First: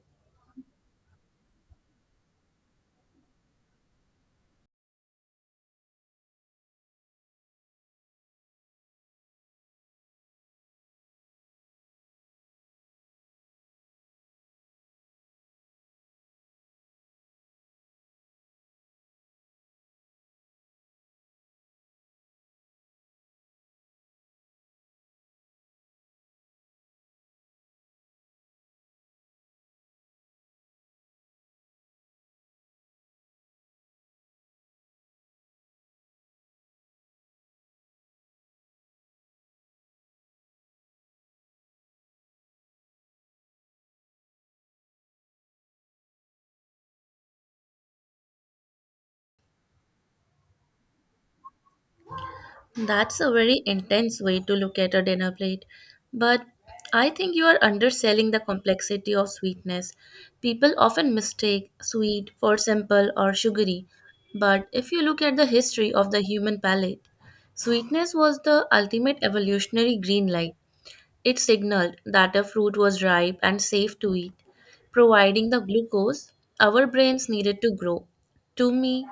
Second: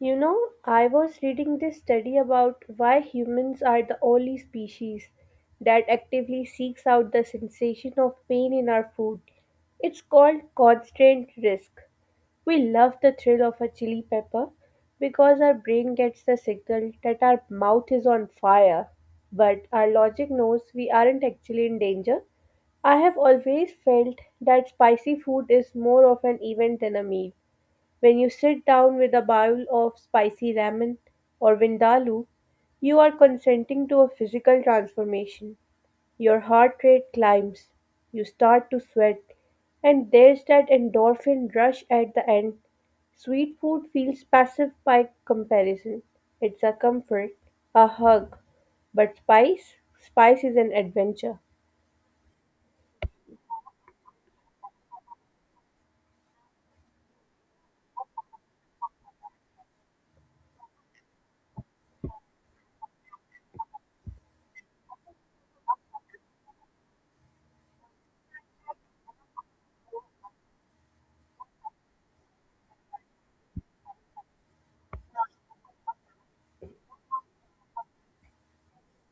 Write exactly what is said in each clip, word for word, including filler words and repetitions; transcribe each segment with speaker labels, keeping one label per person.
Speaker 1: You know, I was reading this study about why humans are the only species that actively seeks out the sensation of pain in our food. It's called constraint risk. We love the thrill of a chili pepper because our brain gets the signal that our mouth is on fire, but our logic knows we aren't actually in danger. I have always felt that spicy food is more of an event than a meal. When you sit down with a bowl of spicy ramen or vindaloo, you are consenting to a physical transformation. Your heart rate climbs, you start to sweat, and there's that endorphin rush at the end. Sweet food feels passive by comparison. It's a comfort, a hug, but spice, spice is an adventure.
Speaker 2: That's a very intense way to look at a dinner plate, but I think you are underselling the complexity of sweetness. People often mistake sweet for simple or sugary, but if you look at the history of the human palate, sweetness was the ultimate evolutionary green light. It signaled that the fruit was ripe and safe to eat, providing the glucose our brains needed to grow. To me,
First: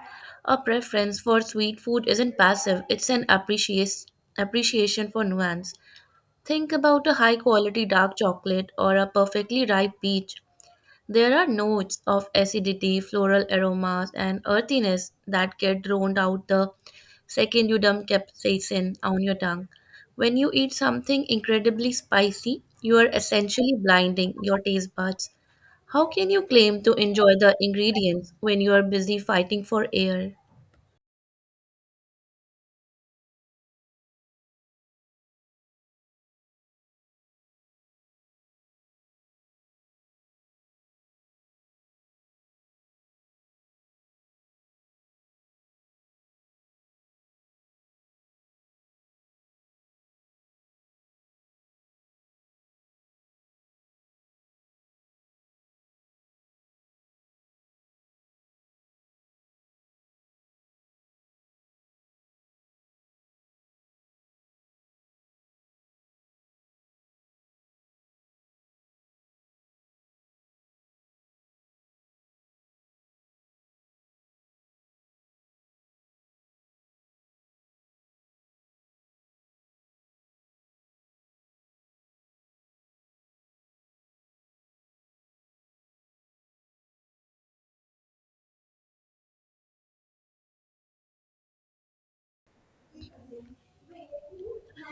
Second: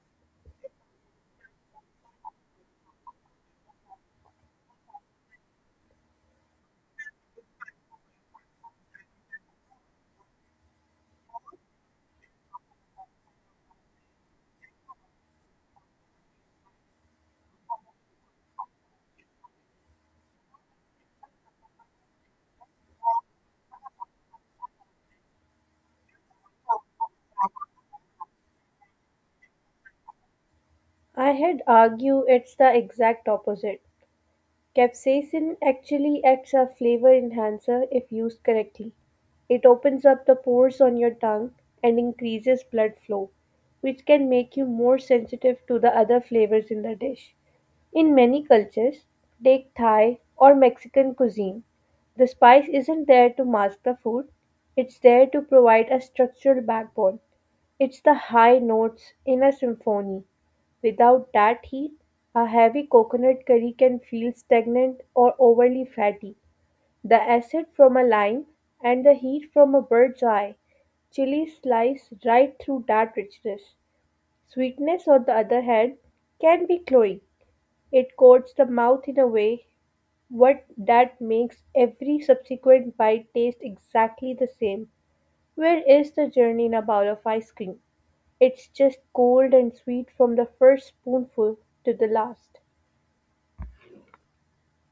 Speaker 2: a preference for sweet food isn't passive, it's an apprecias- appreciation for nuance. Think about a high quality dark chocolate or a perfectly ripe peach. There are notes of acidity, floral aromas, and earthiness that get drowned out the Second, you dump capsaicin on your tongue. When you eat something incredibly spicy, you are essentially blinding your taste buds. How can you claim to enjoy the ingredients when you are busy fighting for air?
Speaker 1: I had argue it's the exact opposite. Capsaicin actually acts as flavor enhancer if used correctly. It opens up the pores on your tongue and increases blood flow, which can make you more sensitive to the other flavors in the dish. In many cultures, take Thai or Mexican cuisine, the spice isn't there to mask the food, it's there to provide a structural backbone. It's the high notes in a symphony. Without that heat, a heavy coconut curry can feel stagnant or overly fatty. The acid from a lime and the heat from a bird's eye chili slice right through that richness. Sweetness, on the other hand, can be cloying. It coats the mouth in a way what that makes every subsequent bite taste exactly the same. Where is the journey in a bowl of ice cream? It's just cold and sweet from the first spoonful to the last.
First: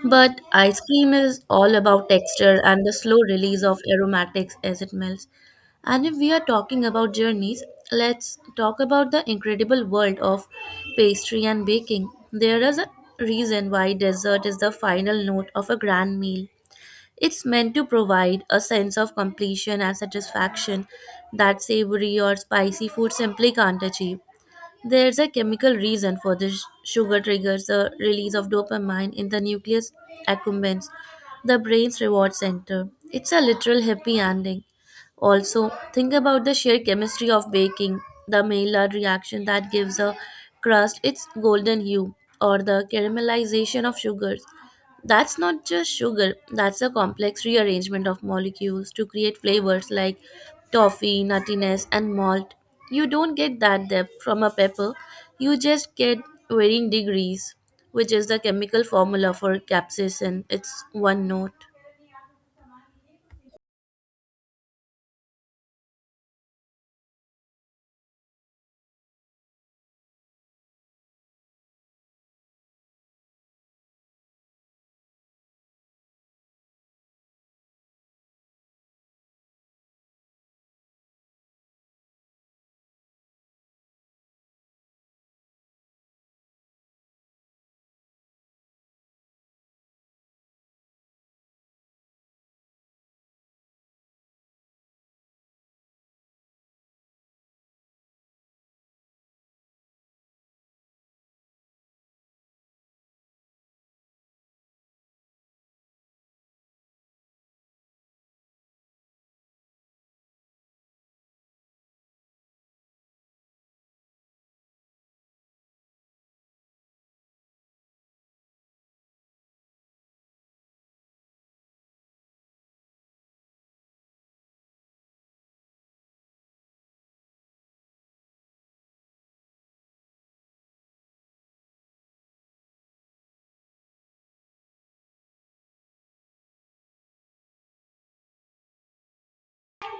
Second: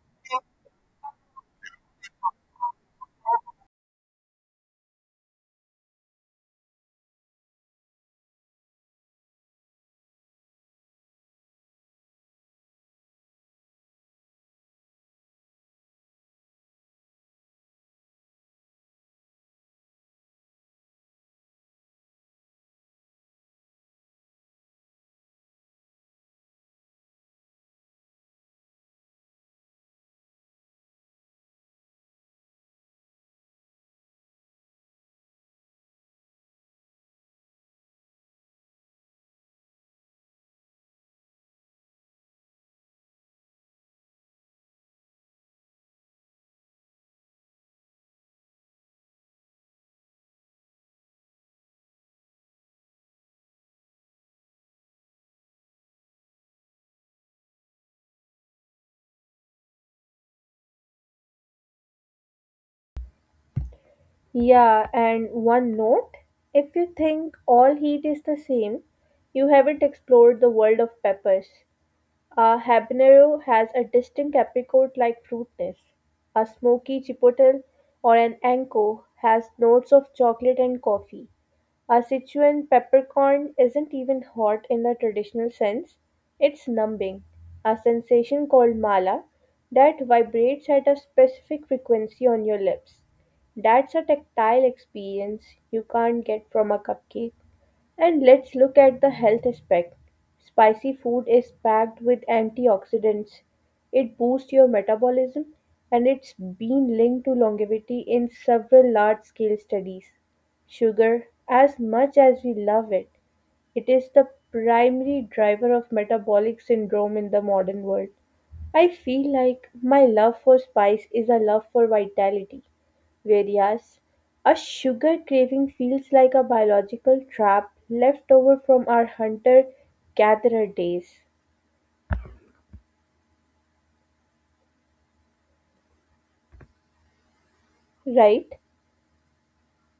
Speaker 2: But ice cream is all about texture and the slow release of aromatics as it melts. And if we are talking about journeys, let's talk about the incredible world of pastry and baking. There is a reason why dessert is the final note of a grand meal. It's meant to provide a sense of completion and satisfaction that savory or spicy food simply can't achieve. There's a chemical reason for this. Sugar triggers the release of dopamine in the nucleus accumbens, the brain's reward center. It's a literal happy ending. Also, think about the sheer chemistry of baking, the Maillard reaction that gives a crust its golden hue, or the caramelization of sugars. That's not just sugar, that's a complex rearrangement of molecules to create flavors like toffee, nuttiness, and malt. You don't get that depth from a pepper, you just get varying degrees, which is the chemical formula for capsaicin. It's one note.
Speaker 1: Yeah, and one note, if you think all heat is the same, you haven't explored the world of peppers. A habanero has a distinct apricot like fruitness. A smoky chipotle or an anko has notes of chocolate and coffee. Our Sichuan peppercorn isn't even hot in the traditional sense, it's numbing, a sensation called mala that vibrates at a specific frequency on your lips. That's a tactile experience you can't get from a cupcake. And let's look at the health aspect. Spicy food is packed with antioxidants. It boosts your metabolism and it's been linked to longevity in several large scale studies. Sugar, as much as we love it, it is the primary driver of metabolic syndrome in the modern world. I feel like my love for spice is a love for vitality, whereas a sugar craving feels like a biological trap left over from our hunter gatherer days, right?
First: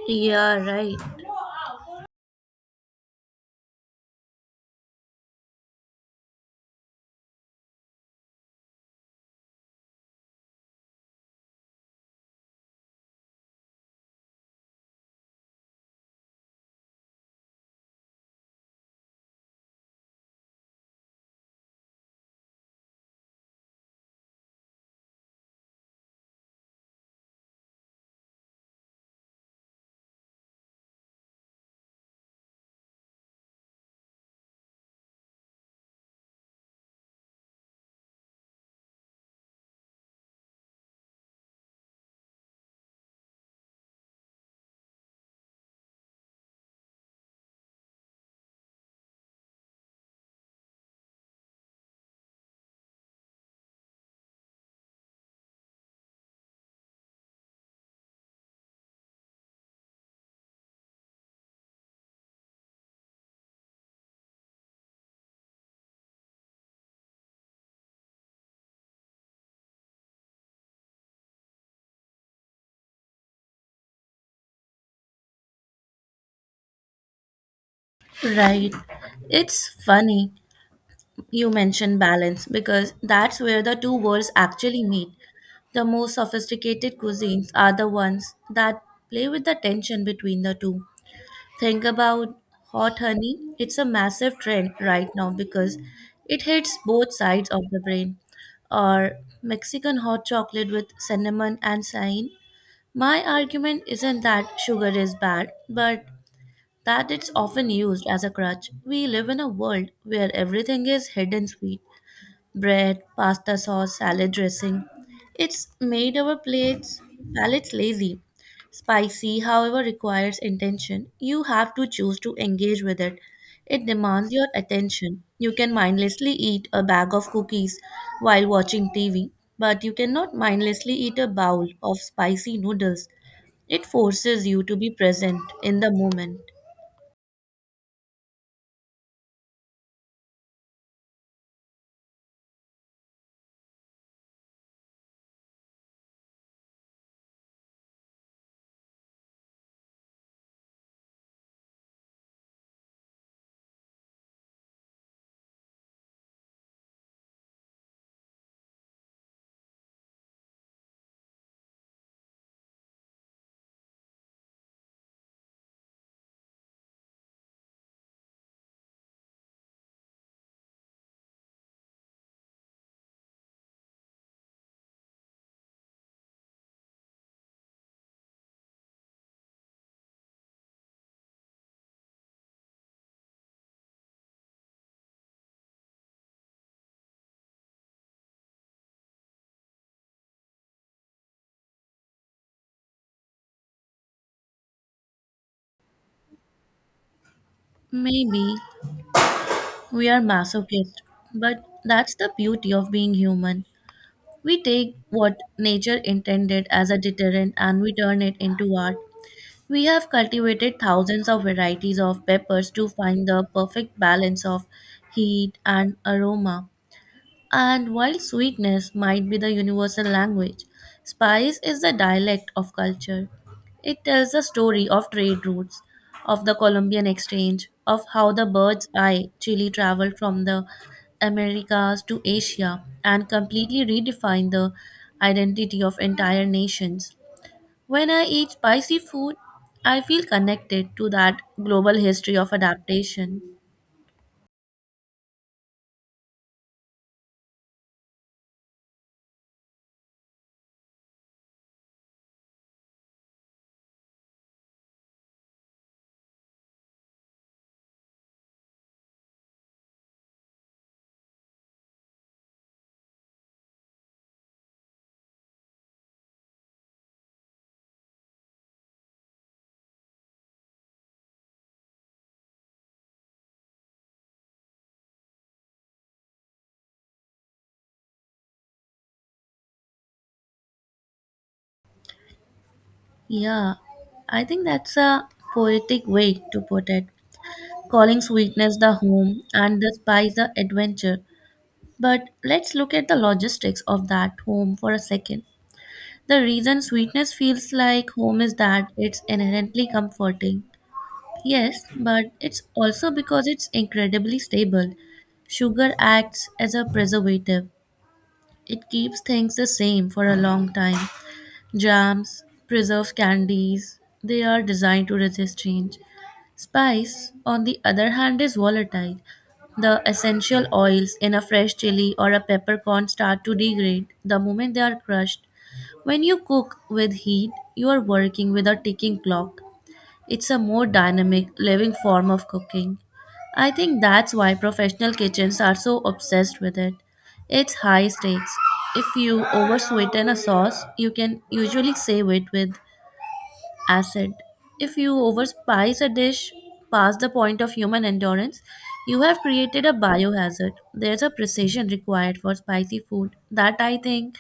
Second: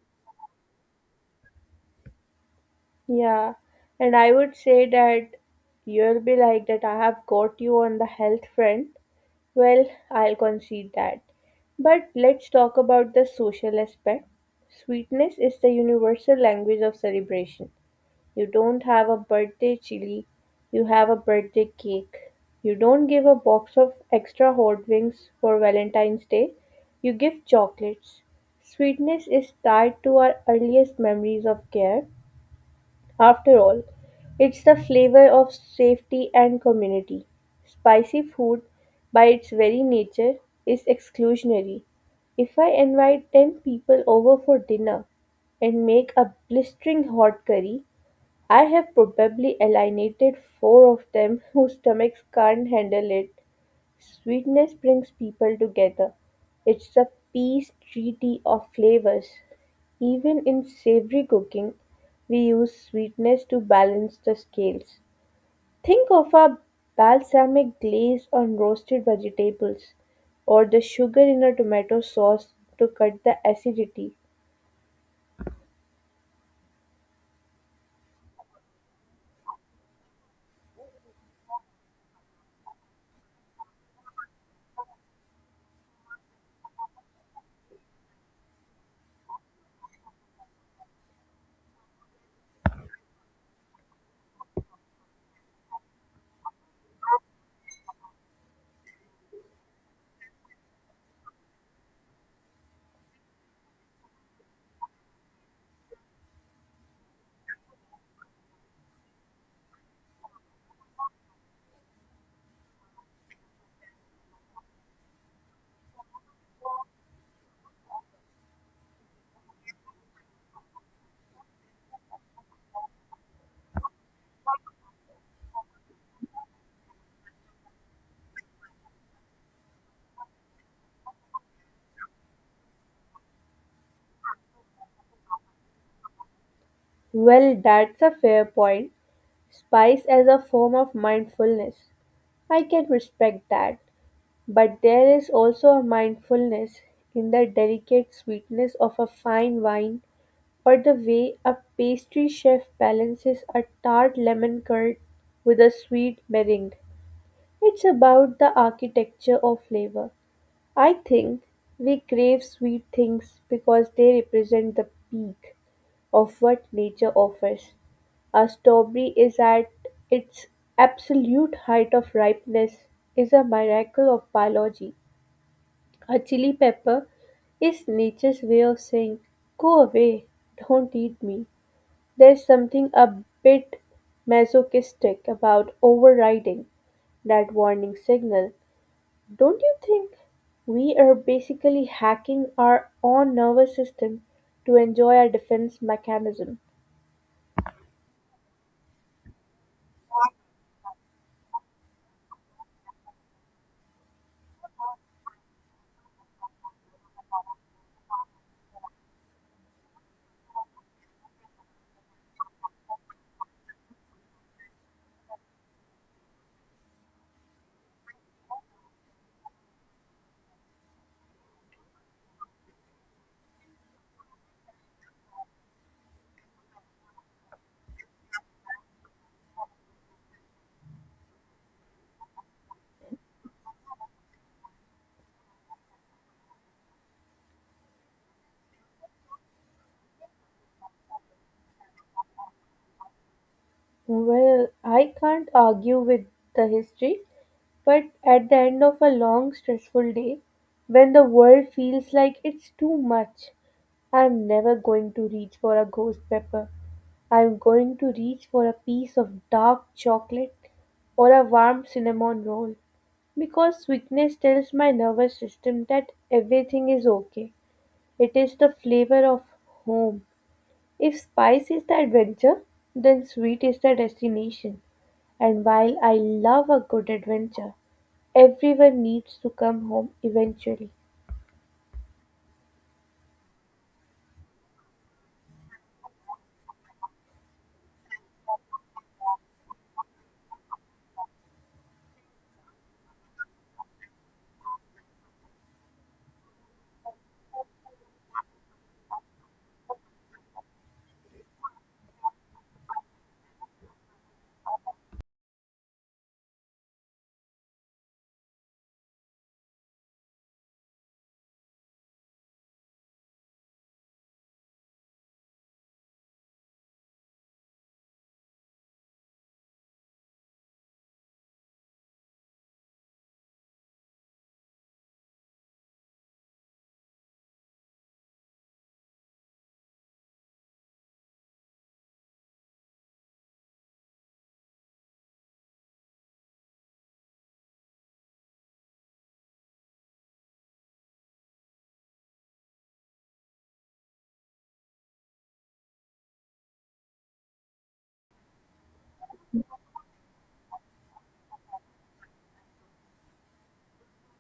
Speaker 2: Yeah, right.
Speaker 1: Yeah, and I would say that you'll be like that I have got you on the health front. Well, I'll concede that. But let's talk about the social aspect. Sweetness is the universal language of celebration. You don't have a birthday chili, you have a birthday cake. You don't give a box of extra hot wings for Valentine's Day, you give chocolates. Sweetness is tied to our earliest memories of care. After all, it's the flavor of safety and community. Spicy food, by its very nature, is exclusionary. If I invite ten people over for dinner and make a blistering hot curry, I have probably alienated four of them whose stomachs can't handle it. Sweetness brings people together. It's a peace treaty of flavors. Even in savory cooking, we use sweetness to balance the scales. Think of a balsamic glaze on roasted vegetables, or the sugar in a tomato sauce to cut the acidity.
Speaker 2: Right. It's funny you mention balance because that's where the two worlds actually meet. The most sophisticated cuisines are the ones that play with the tension between the two. Think about hot honey. It's a massive trend right now because it hits both sides of the brain. Or Mexican hot chocolate with cinnamon and cayenne. My argument isn't that sugar is bad, but that it's often used as a crutch. We live in a world where everything is hidden sweet bread, pasta sauce, salad dressing. It's made our plates palates lazy. Spicy, however, requires intention. You have to choose to engage with it. It demands your attention. You can mindlessly eat a bag of cookies while watching T V, but you cannot mindlessly eat a bowl of spicy noodles. It forces you to be present in the moment.
Speaker 1: Well, that's a fair point. Spice as a form of mindfulness. I can respect that. But there is also a mindfulness in the delicate sweetness of a fine wine, or the way a pastry chef balances a tart lemon curd with a sweet meringue. It's about the architecture of flavor. I think we crave sweet things because they represent the peak of what nature offers. A strawberry, is at its absolute height of ripeness, is a miracle of biology. A chili pepper is nature's way of saying, "Go away, don't eat me." There's something a bit masochistic about overriding that warning signal, don't you think? We are basically hacking our own nervous system to enjoy our defense mechanism.
Speaker 2: Maybe we are masochists, but that's the beauty of being human. We take what nature intended as a deterrent and we turn it into art. We have cultivated thousands of varieties of peppers to find the perfect balance of heat and aroma. And while sweetness might be the universal language, spice is the dialect of culture. It tells the story of trade routes, of the Columbian exchange, of how the bird's eye chili traveled from the Americas to Asia and completely redefined the identity of entire nations. When I eat spicy food, I feel connected to that global history of adaptation.
Speaker 1: Well, I can't argue with the history, but at the end of a long, stressful day, when the world feels like it's too much, I'm never going to reach for a ghost pepper. I'm going to reach for a piece of dark chocolate or a warm cinnamon roll because sweetness tells my nervous system that everything is okay. It is the flavor of home. If spice is the adventure, then sweet is the destination. And while I love a good adventure, everyone needs to come home eventually.
Speaker 2: Yeah, I think that's a poetic way to put it, calling sweetness the home and the spice the adventure. But let's look at the logistics of that home for a second. The reason sweetness feels like home is that it's inherently comforting. Yes, but it's also because it's incredibly stable. Sugar acts as a preservative. It keeps things the same for a long time. Jams, preserved candies, they are designed to resist change. Spice, on the other hand, is volatile. The essential oils in a fresh chili or a peppercorn start to degrade the moment they are crushed. When you cook with heat, you are working with a ticking clock. It's a more dynamic, living form of cooking. I think that's why professional kitchens are so obsessed with it. It's high stakes. If you oversweeten a sauce, you can usually save it with acid. If you overspice a dish past the point of human endurance, you have created a biohazard. There's a precision required for spicy food that I think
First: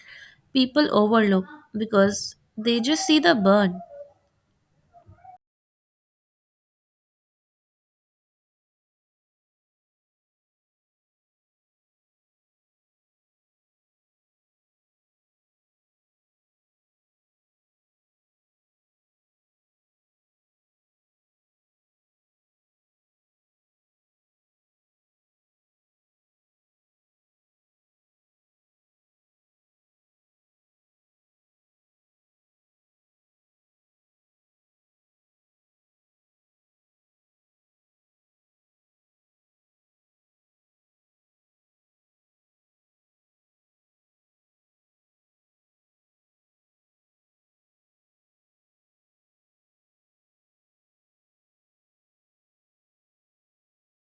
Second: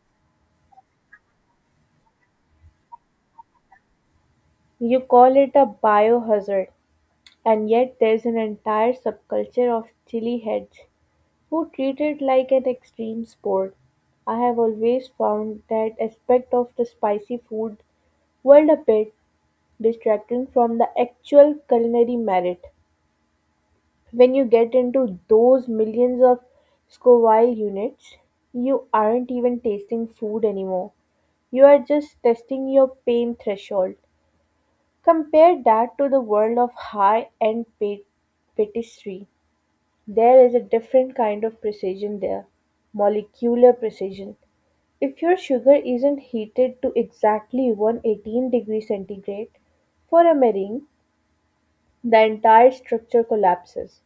Speaker 2: people overlook because they just see the burn.
Speaker 1: You call it a biohazard, and yet there's an entire subculture of chili heads who treat it like an extreme sport. I have always found that aspect of the spicy food world a bit distracting from the actual culinary merit. When you get into those millions of scoville units, you aren't even tasting food anymore. You are just testing your pain threshold. Compare that to the world of high end pastry. There is a different kind of precision there, molecular precision. If your sugar isn't heated to exactly one hundred eighteen degrees centigrade for a meringue, the entire structure collapses.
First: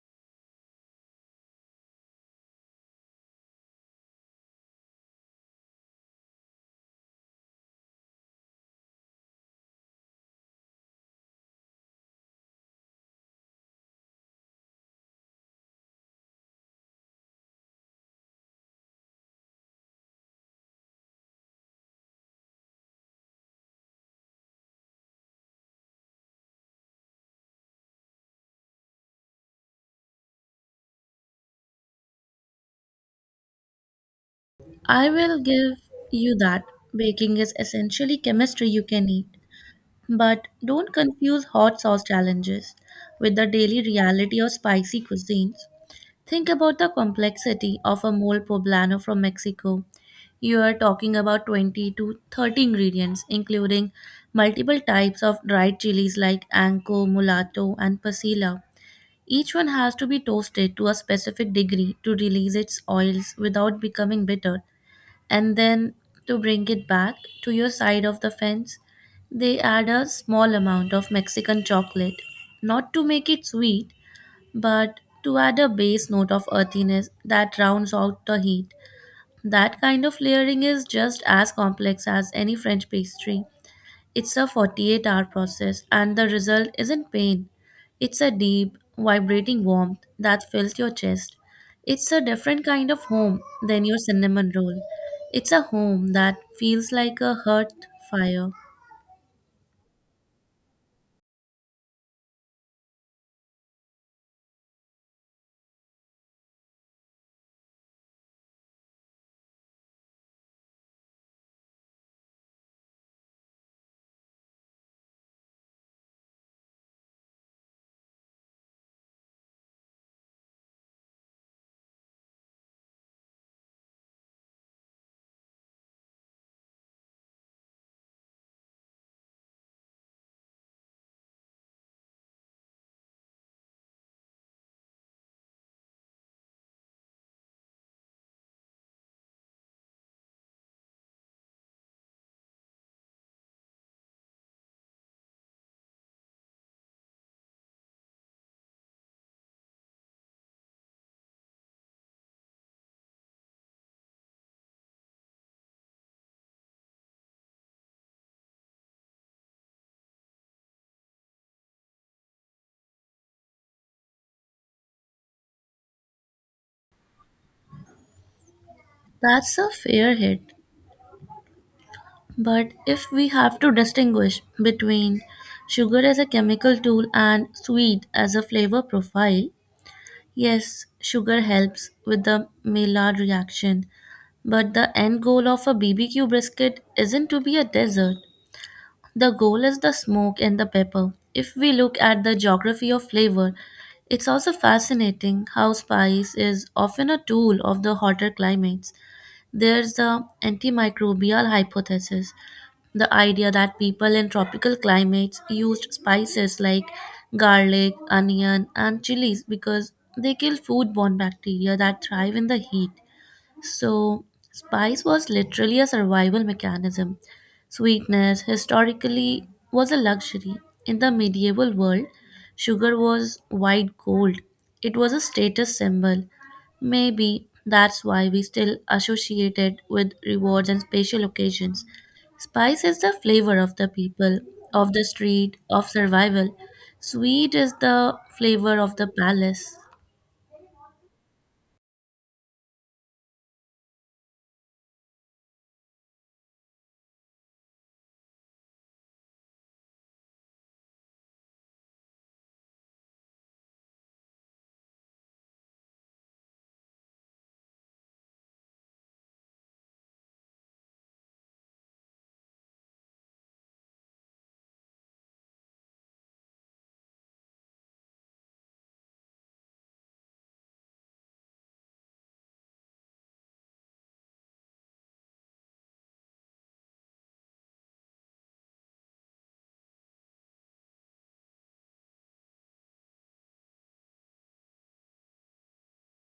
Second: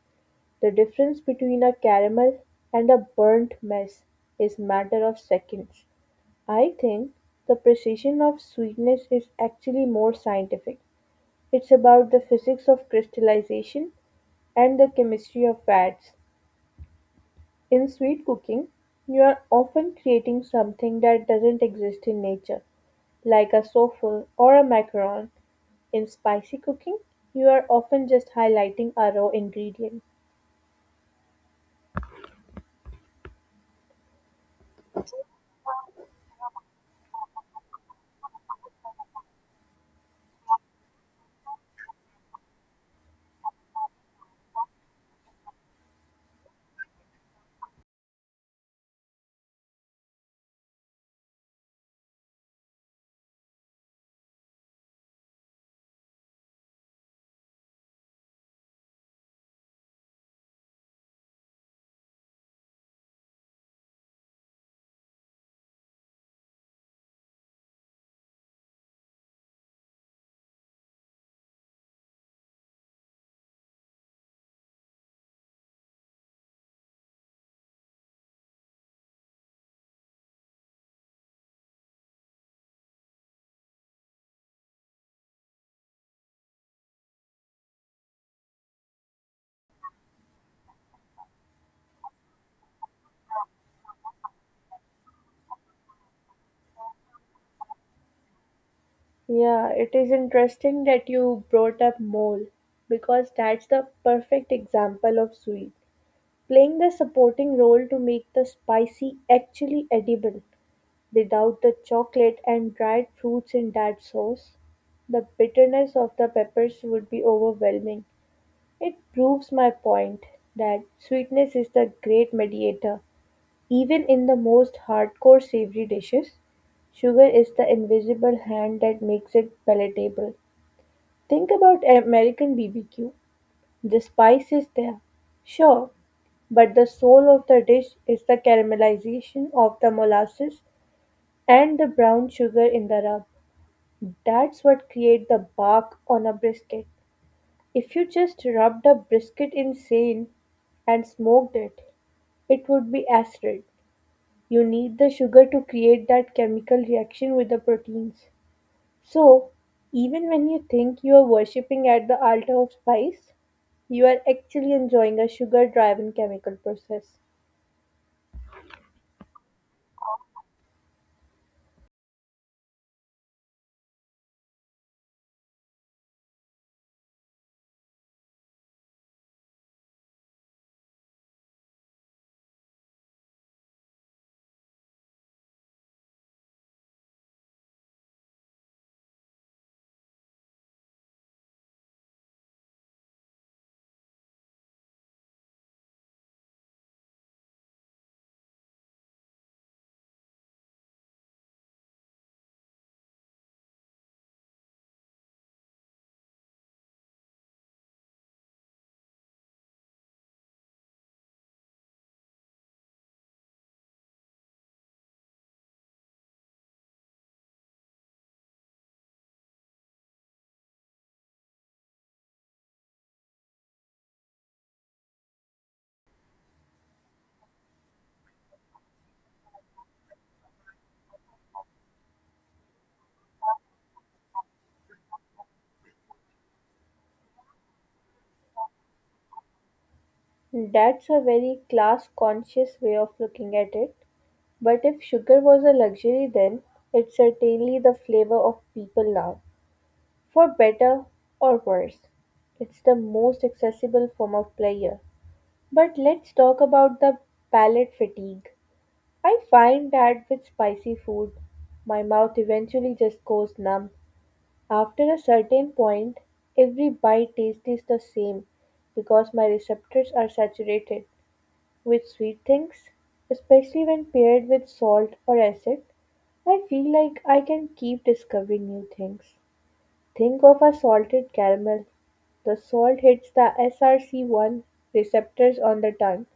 Speaker 1: The difference between a caramel and a burnt mess is matter of seconds. I think the precision of sweetness is actually more scientific. It's about the physics of crystallization and the chemistry of fats. In sweet cooking, you are often creating something that doesn't exist in nature, like a souffle or a macaron. In spicy cooking, you are often just highlighting a raw ingredient.
Speaker 2: I will give you that. Baking is essentially chemistry you can eat. But don't confuse hot sauce challenges with the daily reality of spicy cuisines. Think about the complexity of a mole poblano from Mexico. You are talking about twenty to thirty ingredients, including multiple types of dried chilies like anco, mulatto, and pasilla. Each one has to be toasted to a specific degree to release its oils without becoming bitter. And then to bring it back to your side of the fence, they add a small amount of Mexican chocolate, not to make it sweet, but to add a base note of earthiness that rounds out the heat. That kind of layering is just as complex as any French pastry. It's a forty-eight hour process, and the result isn't pain. It's a deep, vibrating warmth that fills your chest. It's a different kind of home than your cinnamon roll. It's a home that feels like a hearth fire.
Speaker 1: Yeah, it is interesting that you brought up mole because that's the perfect example of sweet playing the supporting role to make the spicy actually edible. Without the chocolate and dried fruits in that sauce, the bitterness of the peppers would be overwhelming. It proves my point that sweetness is the great mediator. Even in the most hardcore savory dishes, sugar is the invisible hand that makes it palatable. Think about American B B Q. The spice is there, sure, but the soul of the dish is the caramelization of the molasses and the brown sugar in the rub. That's what creates the bark on a brisket. If you just rubbed a brisket in sand and smoked it, it would be acid. You need the sugar to create that chemical reaction with the proteins. So, even when you think you are worshipping at the altar of spice, you are actually enjoying a sugar driven chemical process.
Speaker 2: That's a fair hit. But if we have to distinguish between sugar as a chemical tool and sweet as a flavor profile, yes, sugar helps with the Maillard reaction. But the end goal of a B B Q brisket isn't to be a dessert. The goal is the smoke and the pepper. If we look at the geography of flavor, it's also fascinating how spice is often a tool of the hotter climates. There's the antimicrobial hypothesis, the idea that people in tropical climates used spices like garlic, onion, and chilies because they kill foodborne bacteria that thrive in the heat. So, spice was literally a survival mechanism. Sweetness historically was a luxury. In the medieval world, sugar was white gold, it was a status symbol. Maybe that's why we still associate it with rewards and special occasions. Spice is the flavor of the people, of the street, of survival. Sweet is the flavor of the palace.
Speaker 1: That's a very class conscious way of looking at it. But if sugar was a luxury then, it's certainly the flavor of people now. For better or worse, it's the most accessible form of pleasure. But let's talk about the palate fatigue. I find that with spicy food, my mouth eventually just goes numb. After a certain point, every bite tastes the same because my receptors are saturated. With sweet things, especially when paired with salt or acid, I feel like I can keep discovering new things. Think of a salted caramel. The salt hits the S R C one receptors on the tongue,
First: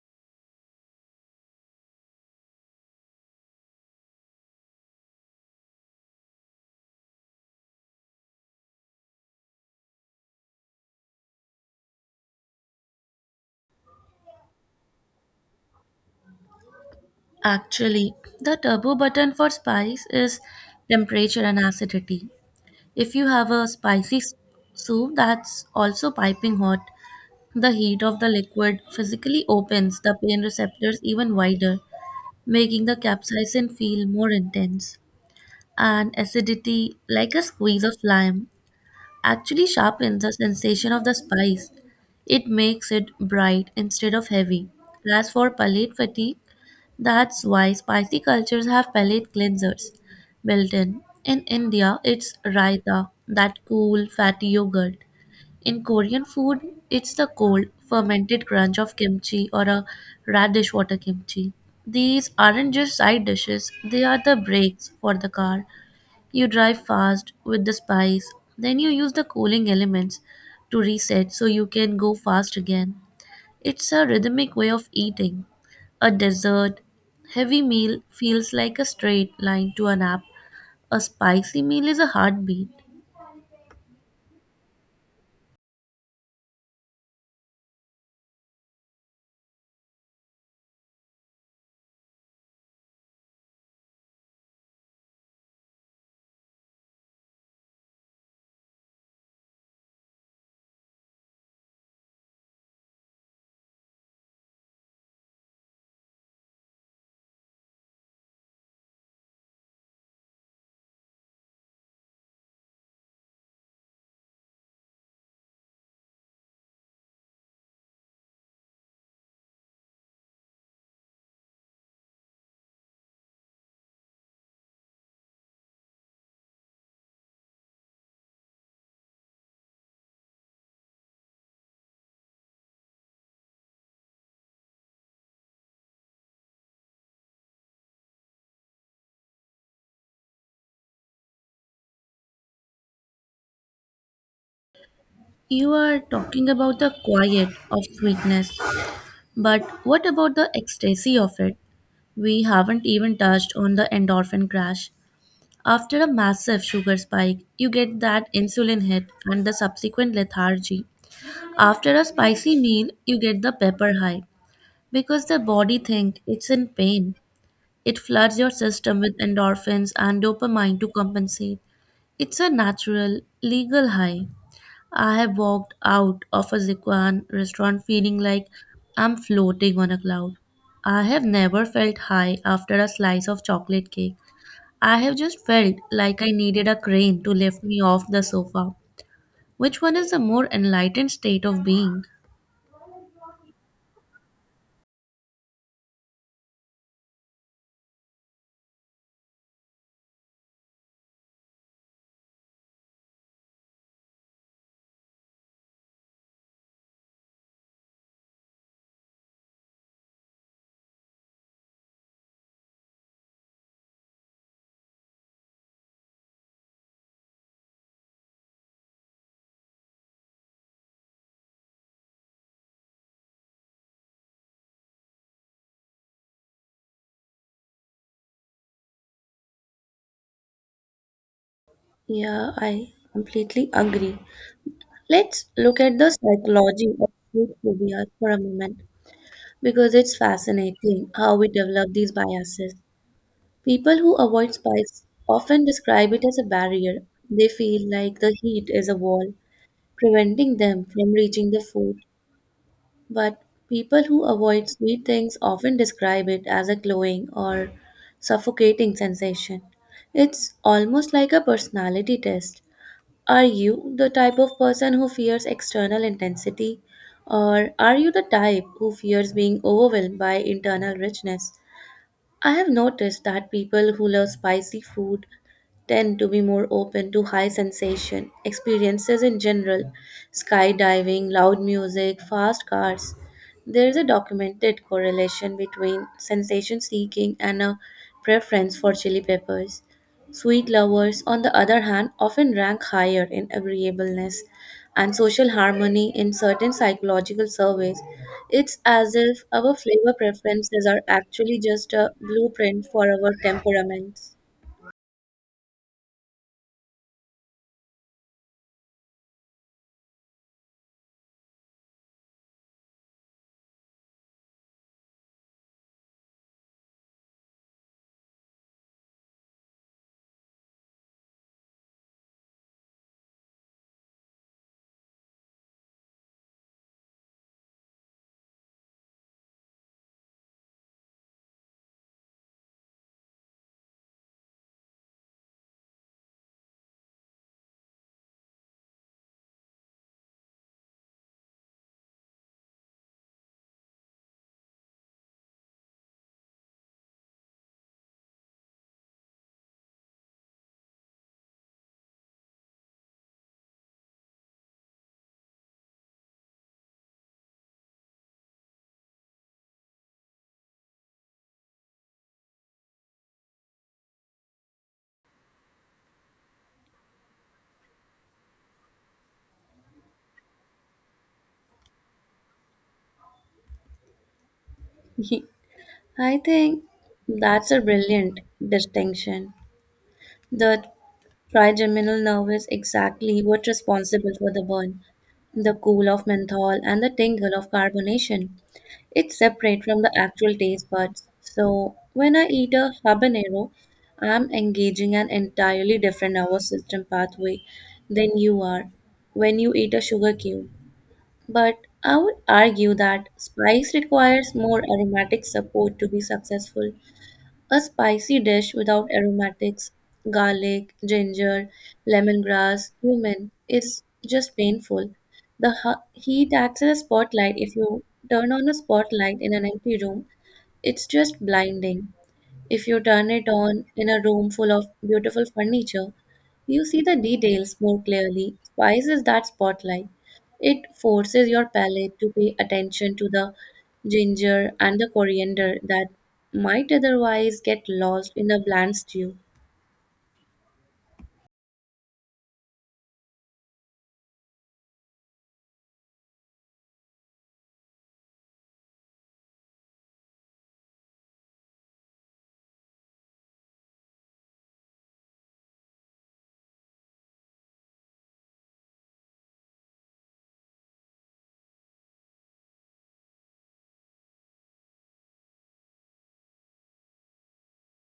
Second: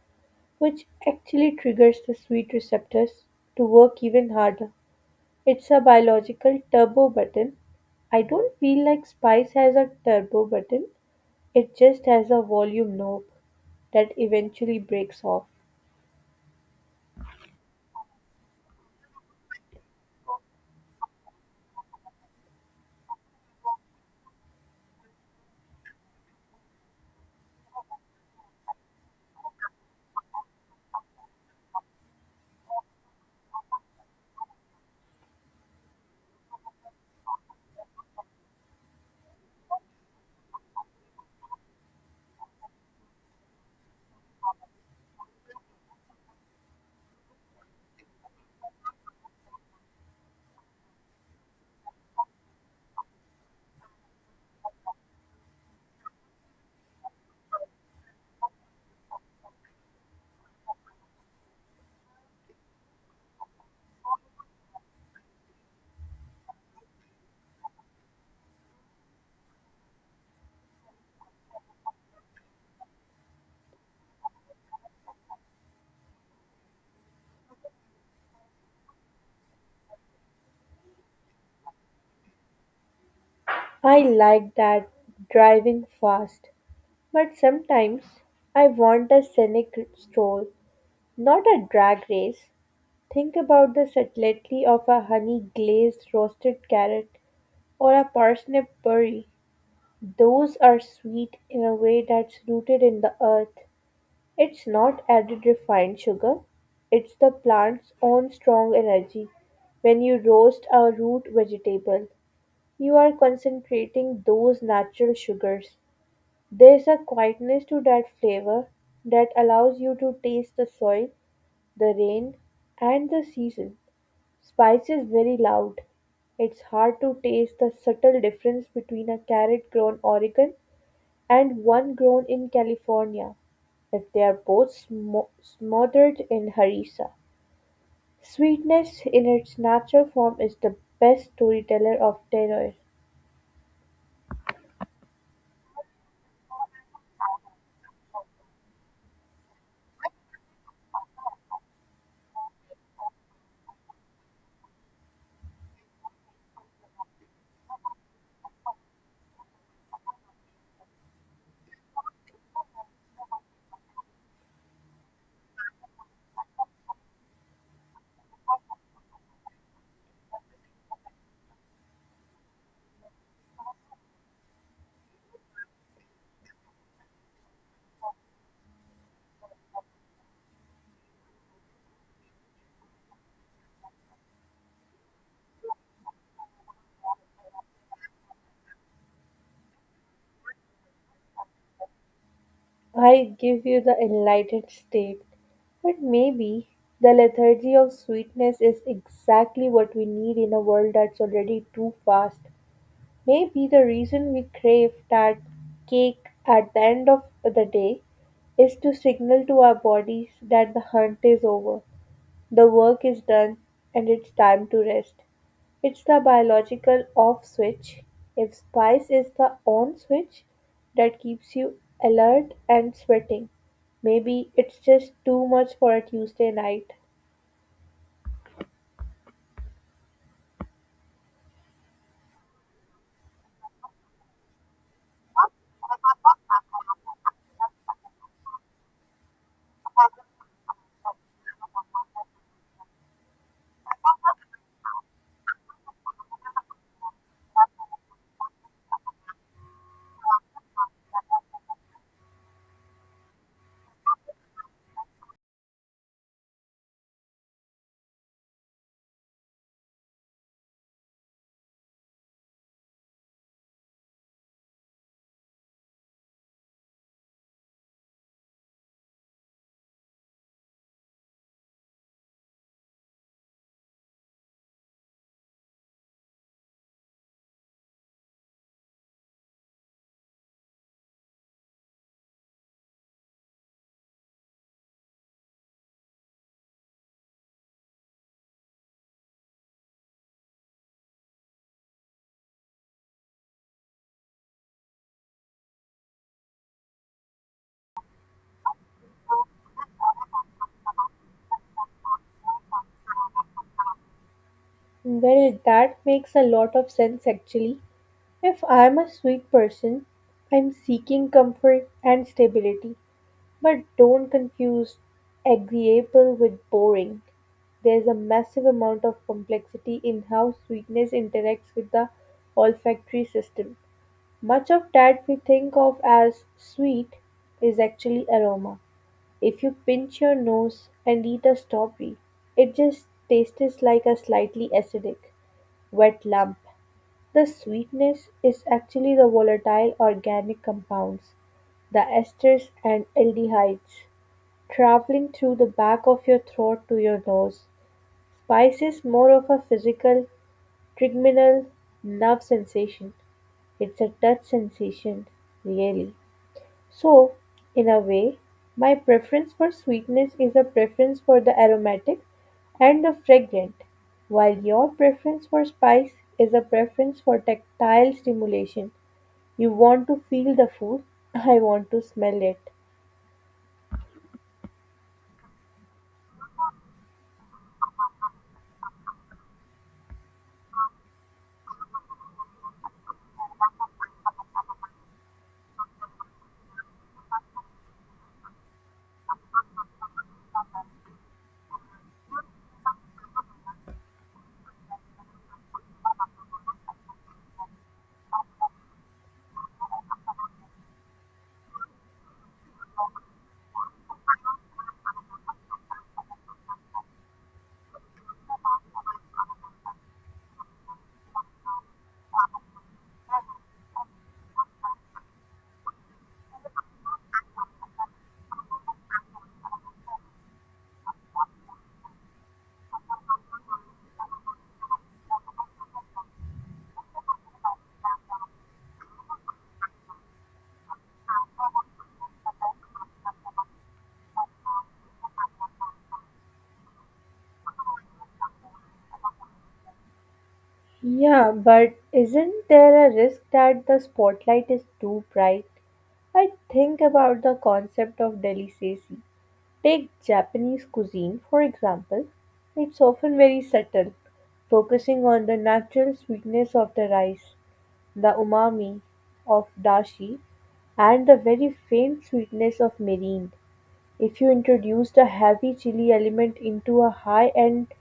Speaker 1: which actually triggers the sweet receptors to work even harder. It's a biological turbo button. I don't feel like spice has a turbo button, it just has a volume knob that eventually breaks off.
Speaker 2: Actually, the turbo button for spice is temperature and acidity. If you have a spicy s- soup that's also piping hot, the heat of the liquid physically opens the pain receptors even wider, making the capsaicin feel more intense. And acidity, like a squeeze of lime, actually sharpens the sensation of the spice. It makes it bright instead of heavy. As for palate fatigue, that's why spicy cultures have palate cleansers built in. In India, it's raita, that cool, fatty yogurt. In Korean food, it's the cold, fermented crunch of kimchi or a radish water kimchi. These aren't just side dishes, they are the brakes for the car. You drive fast with the spice, then you use the cooling elements to reset so you can go fast again. It's a rhythmic way of eating. A dessert heavy meal feels like a straight line to a nap. A spicy meal is a heartbeat.
Speaker 1: I like that, driving fast, but sometimes I want a scenic stroll, not a drag race. Think about the subtlety of a honey glazed roasted carrot or a parsnip curry. Those are sweet in a way that's rooted in the earth. It's not added refined sugar, it's the plant's own strong energy. When you roast a root vegetable, you are concentrating those natural sugars. There's a quietness to that flavor that allows you to taste the soil, the rain, and the season. Spice is very loud. It's hard to taste the subtle difference between a carrot grown Oregon and one grown in California, but they are both smo- smothered in harissa. Sweetness in its natural form is the best storyteller of terror.
Speaker 2: You are talking about the quiet of sweetness, but what about the ecstasy of it? We haven't even touched on the endorphin crash. After a massive sugar spike, you get that insulin hit and the subsequent lethargy. After a spicy meal, you get the pepper high because the body thinks it's in pain. It floods your system with endorphins and dopamine to compensate. It's a natural, legal high. I have walked out of a Zikuan restaurant feeling like I'm floating on a cloud. I have never felt high after a slice of chocolate cake. I have just felt like I needed a crane to lift me off the sofa. Which one is the more enlightened state of being?
Speaker 1: I give you the enlightened state, but maybe the lethargy of sweetness is exactly what we need in a world that's already too fast. Maybe the reason we crave that cake at the end of the day is to signal to our bodies that the hunt is over. The work is done and it's time to rest. It's the biological off switch. If spice is the on switch that keeps you alert and sweating, maybe it's just too much for a Tuesday night.
Speaker 2: Yeah, I completely agree. Let's look at the psychology of food phobia for a moment, because it's fascinating how we develop these biases. People who avoid spice often describe it as a barrier. They feel like the heat is a wall, preventing them from reaching the food. But people who avoid sweet things often describe it as a glowing or suffocating sensation. It's almost like a personality test. Are you the type of person who fears external intensity? Or are you the type who fears being overwhelmed by internal richness? I have noticed that people who love spicy food tend to be more open to high sensation experiences in general, skydiving, loud music, fast cars. There is a documented correlation between sensation seeking and a preference for chili peppers. Sweet lovers, on the other hand, often rank higher in agreeableness and social harmony in certain psychological surveys. It's as if our flavor preferences are actually just a blueprint for our temperaments.
Speaker 1: Well, that makes a lot of sense actually. If I'm a sweet person, I'm seeking comfort and stability. But don't confuse agreeable with boring. There's a massive amount of complexity in how sweetness interacts with the olfactory system. Much of that we think of as sweet is actually aroma. If you pinch your nose and eat a strawberry, it just tastes like a slightly acidic, wet lump. The sweetness is actually the volatile organic compounds, the esters and aldehydes traveling through the back of your throat to your nose. Spice is more of a physical, trigeminal nerve sensation. It's a touch sensation, really. So, in a way, my preference for sweetness is a preference for the aromatic and the fragrant, while your preference for spice is a preference for tactile stimulation. You want to feel the food, I want to smell it.
Speaker 2: I think that's a brilliant distinction. The trigeminal nerve is exactly what's responsible for the burn, the cool of menthol and the tingle of carbonation. It's separate from the actual taste buds. So when I eat a habanero, I'm engaging an entirely different nervous system pathway than you are when you eat a sugar cube. But I would argue that spice requires more aromatic support to be successful. A spicy dish without aromatics, garlic, ginger, lemongrass, cumin is just painful. The hu- heat acts as a spotlight. If you turn on a spotlight in an empty room, it's just blinding. If you turn it on in a room full of beautiful furniture, you see the details more clearly. Spice is that spotlight. It forces your palate to pay attention to the ginger and the coriander that might otherwise get lost in the bland stew.
Speaker 1: Yeah, but isn't there a risk that the spotlight is too bright? I think about the concept of delicacy. Take Japanese cuisine, for example. It's often very subtle, focusing on the natural sweetness of the rice, the umami of dashi, and the very faint sweetness of mirin. If you introduced a heavy chili element into a high-end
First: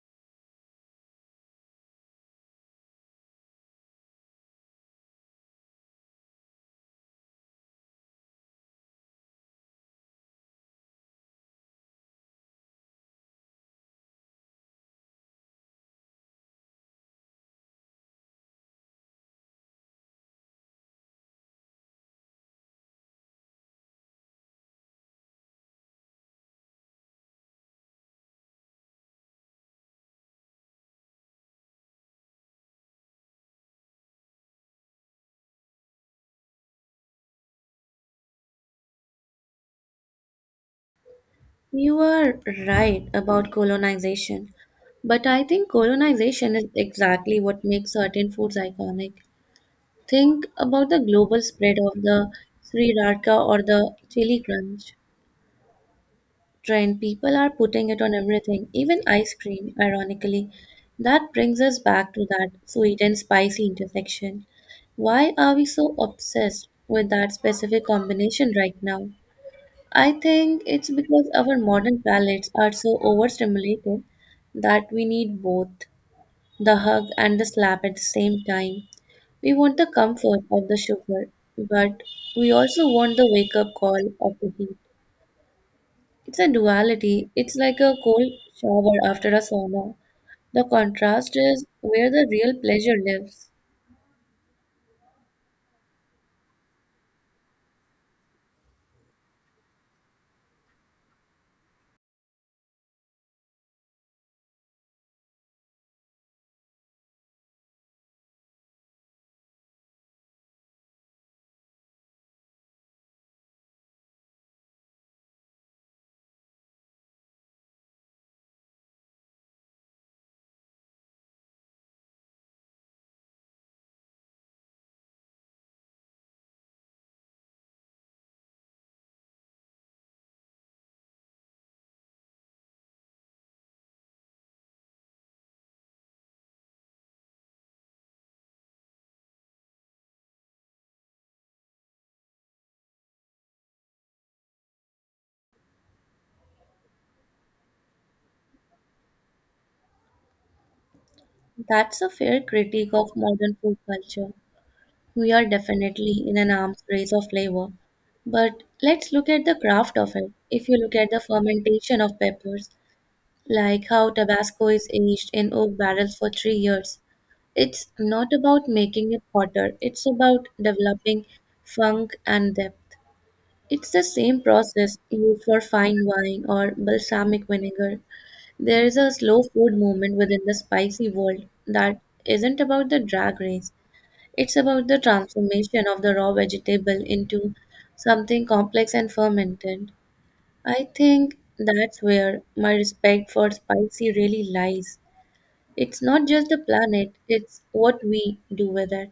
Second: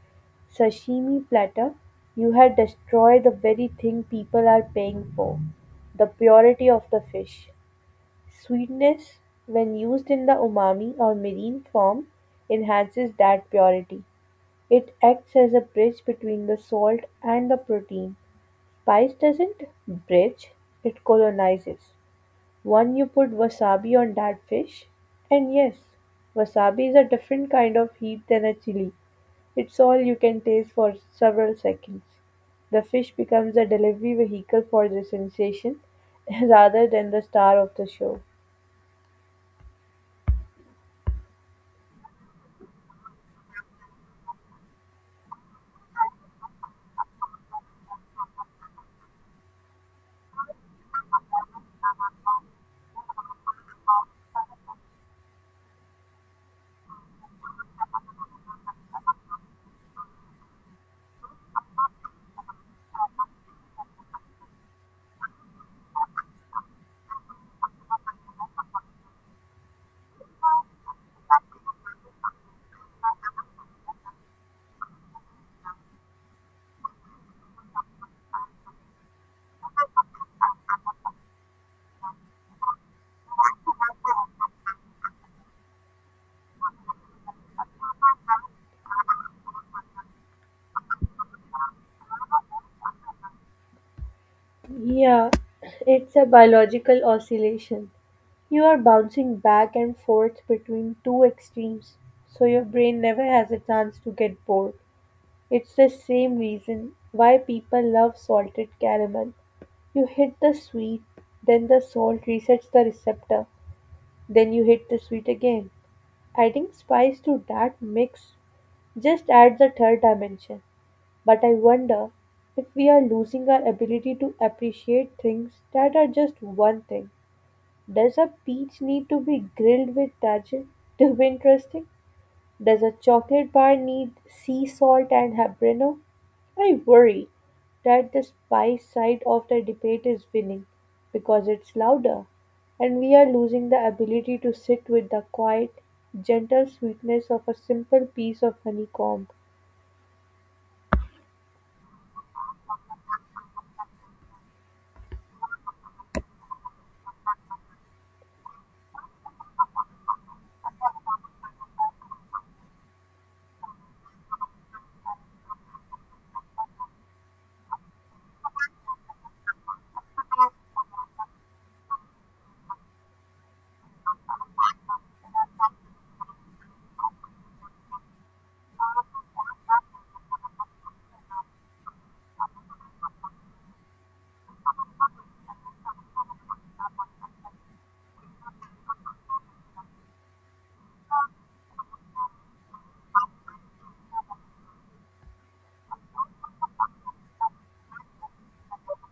Speaker 1: sashimi platter, you had destroyed the very thing people are paying for, the purity of the fish. Sweetness, when used in the umami or marine form, enhances that purity. It acts as a bridge between the salt and the protein. Spice doesn't bridge, it colonizes. One, you put wasabi on that fish. And yes, wasabi is a different kind of heat than a chili. It's all you can taste for several seconds. The fish becomes a delivery vehicle for the sensation rather than the star of the show.
Speaker 2: You are right about colonization, but I think colonization is exactly what makes certain foods iconic. Think about the global spread of the Sri Radka or the chili crunch trend. People are putting it on everything, even ice cream, ironically. That brings us back to that sweet and spicy intersection. Why are we so obsessed with that specific combination right now? I think it's because our modern palates are so overstimulated that we need both the hug and the slap at the same time. We want the comfort of the sugar, but we also want the wake up call of the heat. It's a duality. It's like a cold shower after a sauna. The contrast is where the real pleasure lives.
Speaker 1: Yeah, it's a biological oscillation. You are bouncing back and forth between two extremes, so your brain never has a chance to get bored. It's the same reason why people love salted caramel. You hit the sweet, then the salt resets the receptor, then you hit the sweet again. Adding spice to that mix just adds a third dimension. But I wonder if we are losing our ability to appreciate things that are just one thing. Does a peach need to be grilled with tajin to be interesting? Does a chocolate bar need sea salt and habanero? I worry that the spice side of the debate is winning because it's louder, and we are losing the ability to sit with the quiet, gentle sweetness of a simple piece of honeycomb.
Speaker 2: That's a fair critique of modern food culture. We are definitely in an arms race of flavor. But let's look at the craft of it. If you look at the fermentation of peppers, like how Tabasco is aged in oak barrels for three years, it's not about making it hotter, it's about developing funk and depth. It's the same process used for fine wine or balsamic vinegar. There is a slow food movement within the spicy world that isn't about the drag race. It's about the transformation of the raw vegetable into something complex and fermented. I think that's where my respect for spicy really lies. It's not just the planet, it's what we do with it.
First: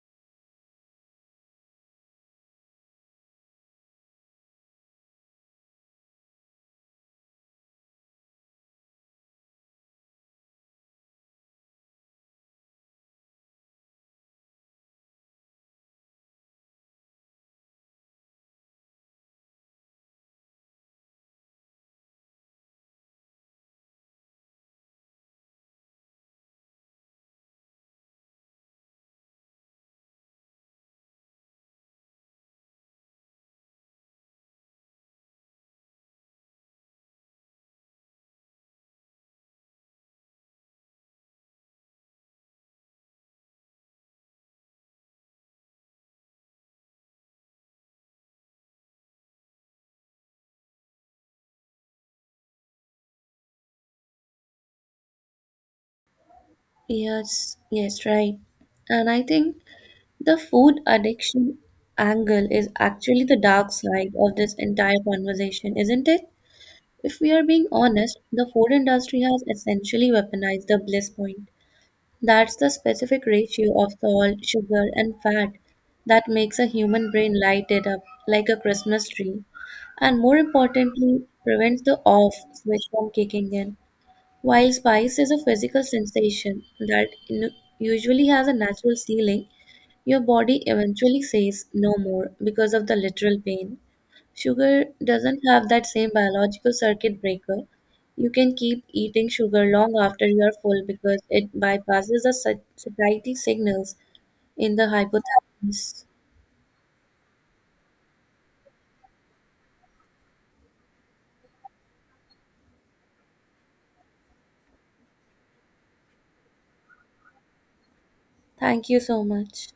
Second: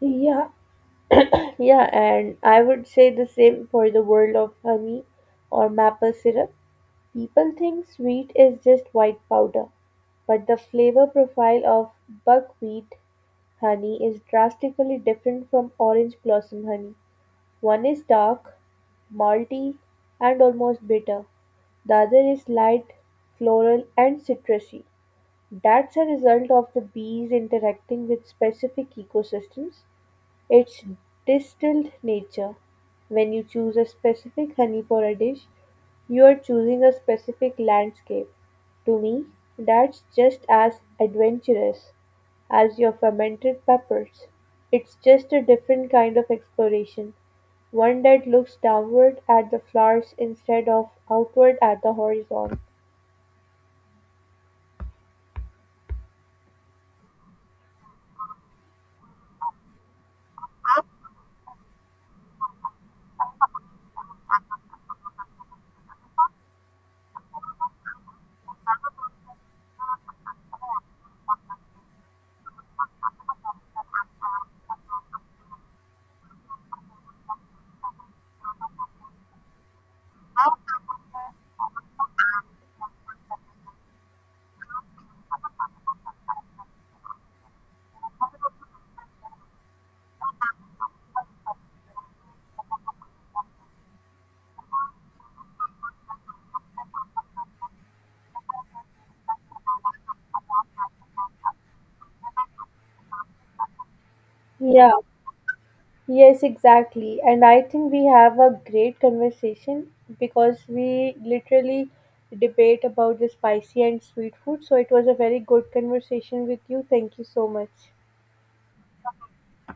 Speaker 1: Yeah, yeah, and I would say the same for the world of honey or maple syrup. People think sweet is just white powder, but the flavor profile of buckwheat honey is drastically different from orange blossom honey. One is dark, malty, and almost bitter. The other is light, floral, and citrusy. That's a result of the bees interacting with specific ecosystems, its distilled nature. When you choose a specific honey for a dish, you're choosing a specific landscape. To me, that's just as adventurous as your fermented peppers. It's just a different kind of exploration, one that looks downward at the flowers instead of outward at the horizon.
Speaker 2: Yes, yes, right. And I think the food addiction angle is actually the dark side of this entire conversation, isn't it? If we are being honest, the food industry has essentially weaponized the bliss point. That's the specific ratio of salt, sugar, and fat that makes a human brain light it up like a Christmas tree, and more importantly, prevents the off switch from kicking in. While spice is a physical sensation that nu- usually has a natural ceiling, your body eventually says no more because of the literal pain. Sugar doesn't have that same biological circuit breaker. You can keep eating sugar long after you are full because it bypasses the sat- satiety signals in the
Speaker 1: Yeah,
Speaker 2: hypothalamus.
Speaker 1: yes, exactly. And I think we have a great conversation because we literally debate about the spicy and sweet food. So it was a very good conversation with you. Thank you so much.
Speaker 2: Thank you so much.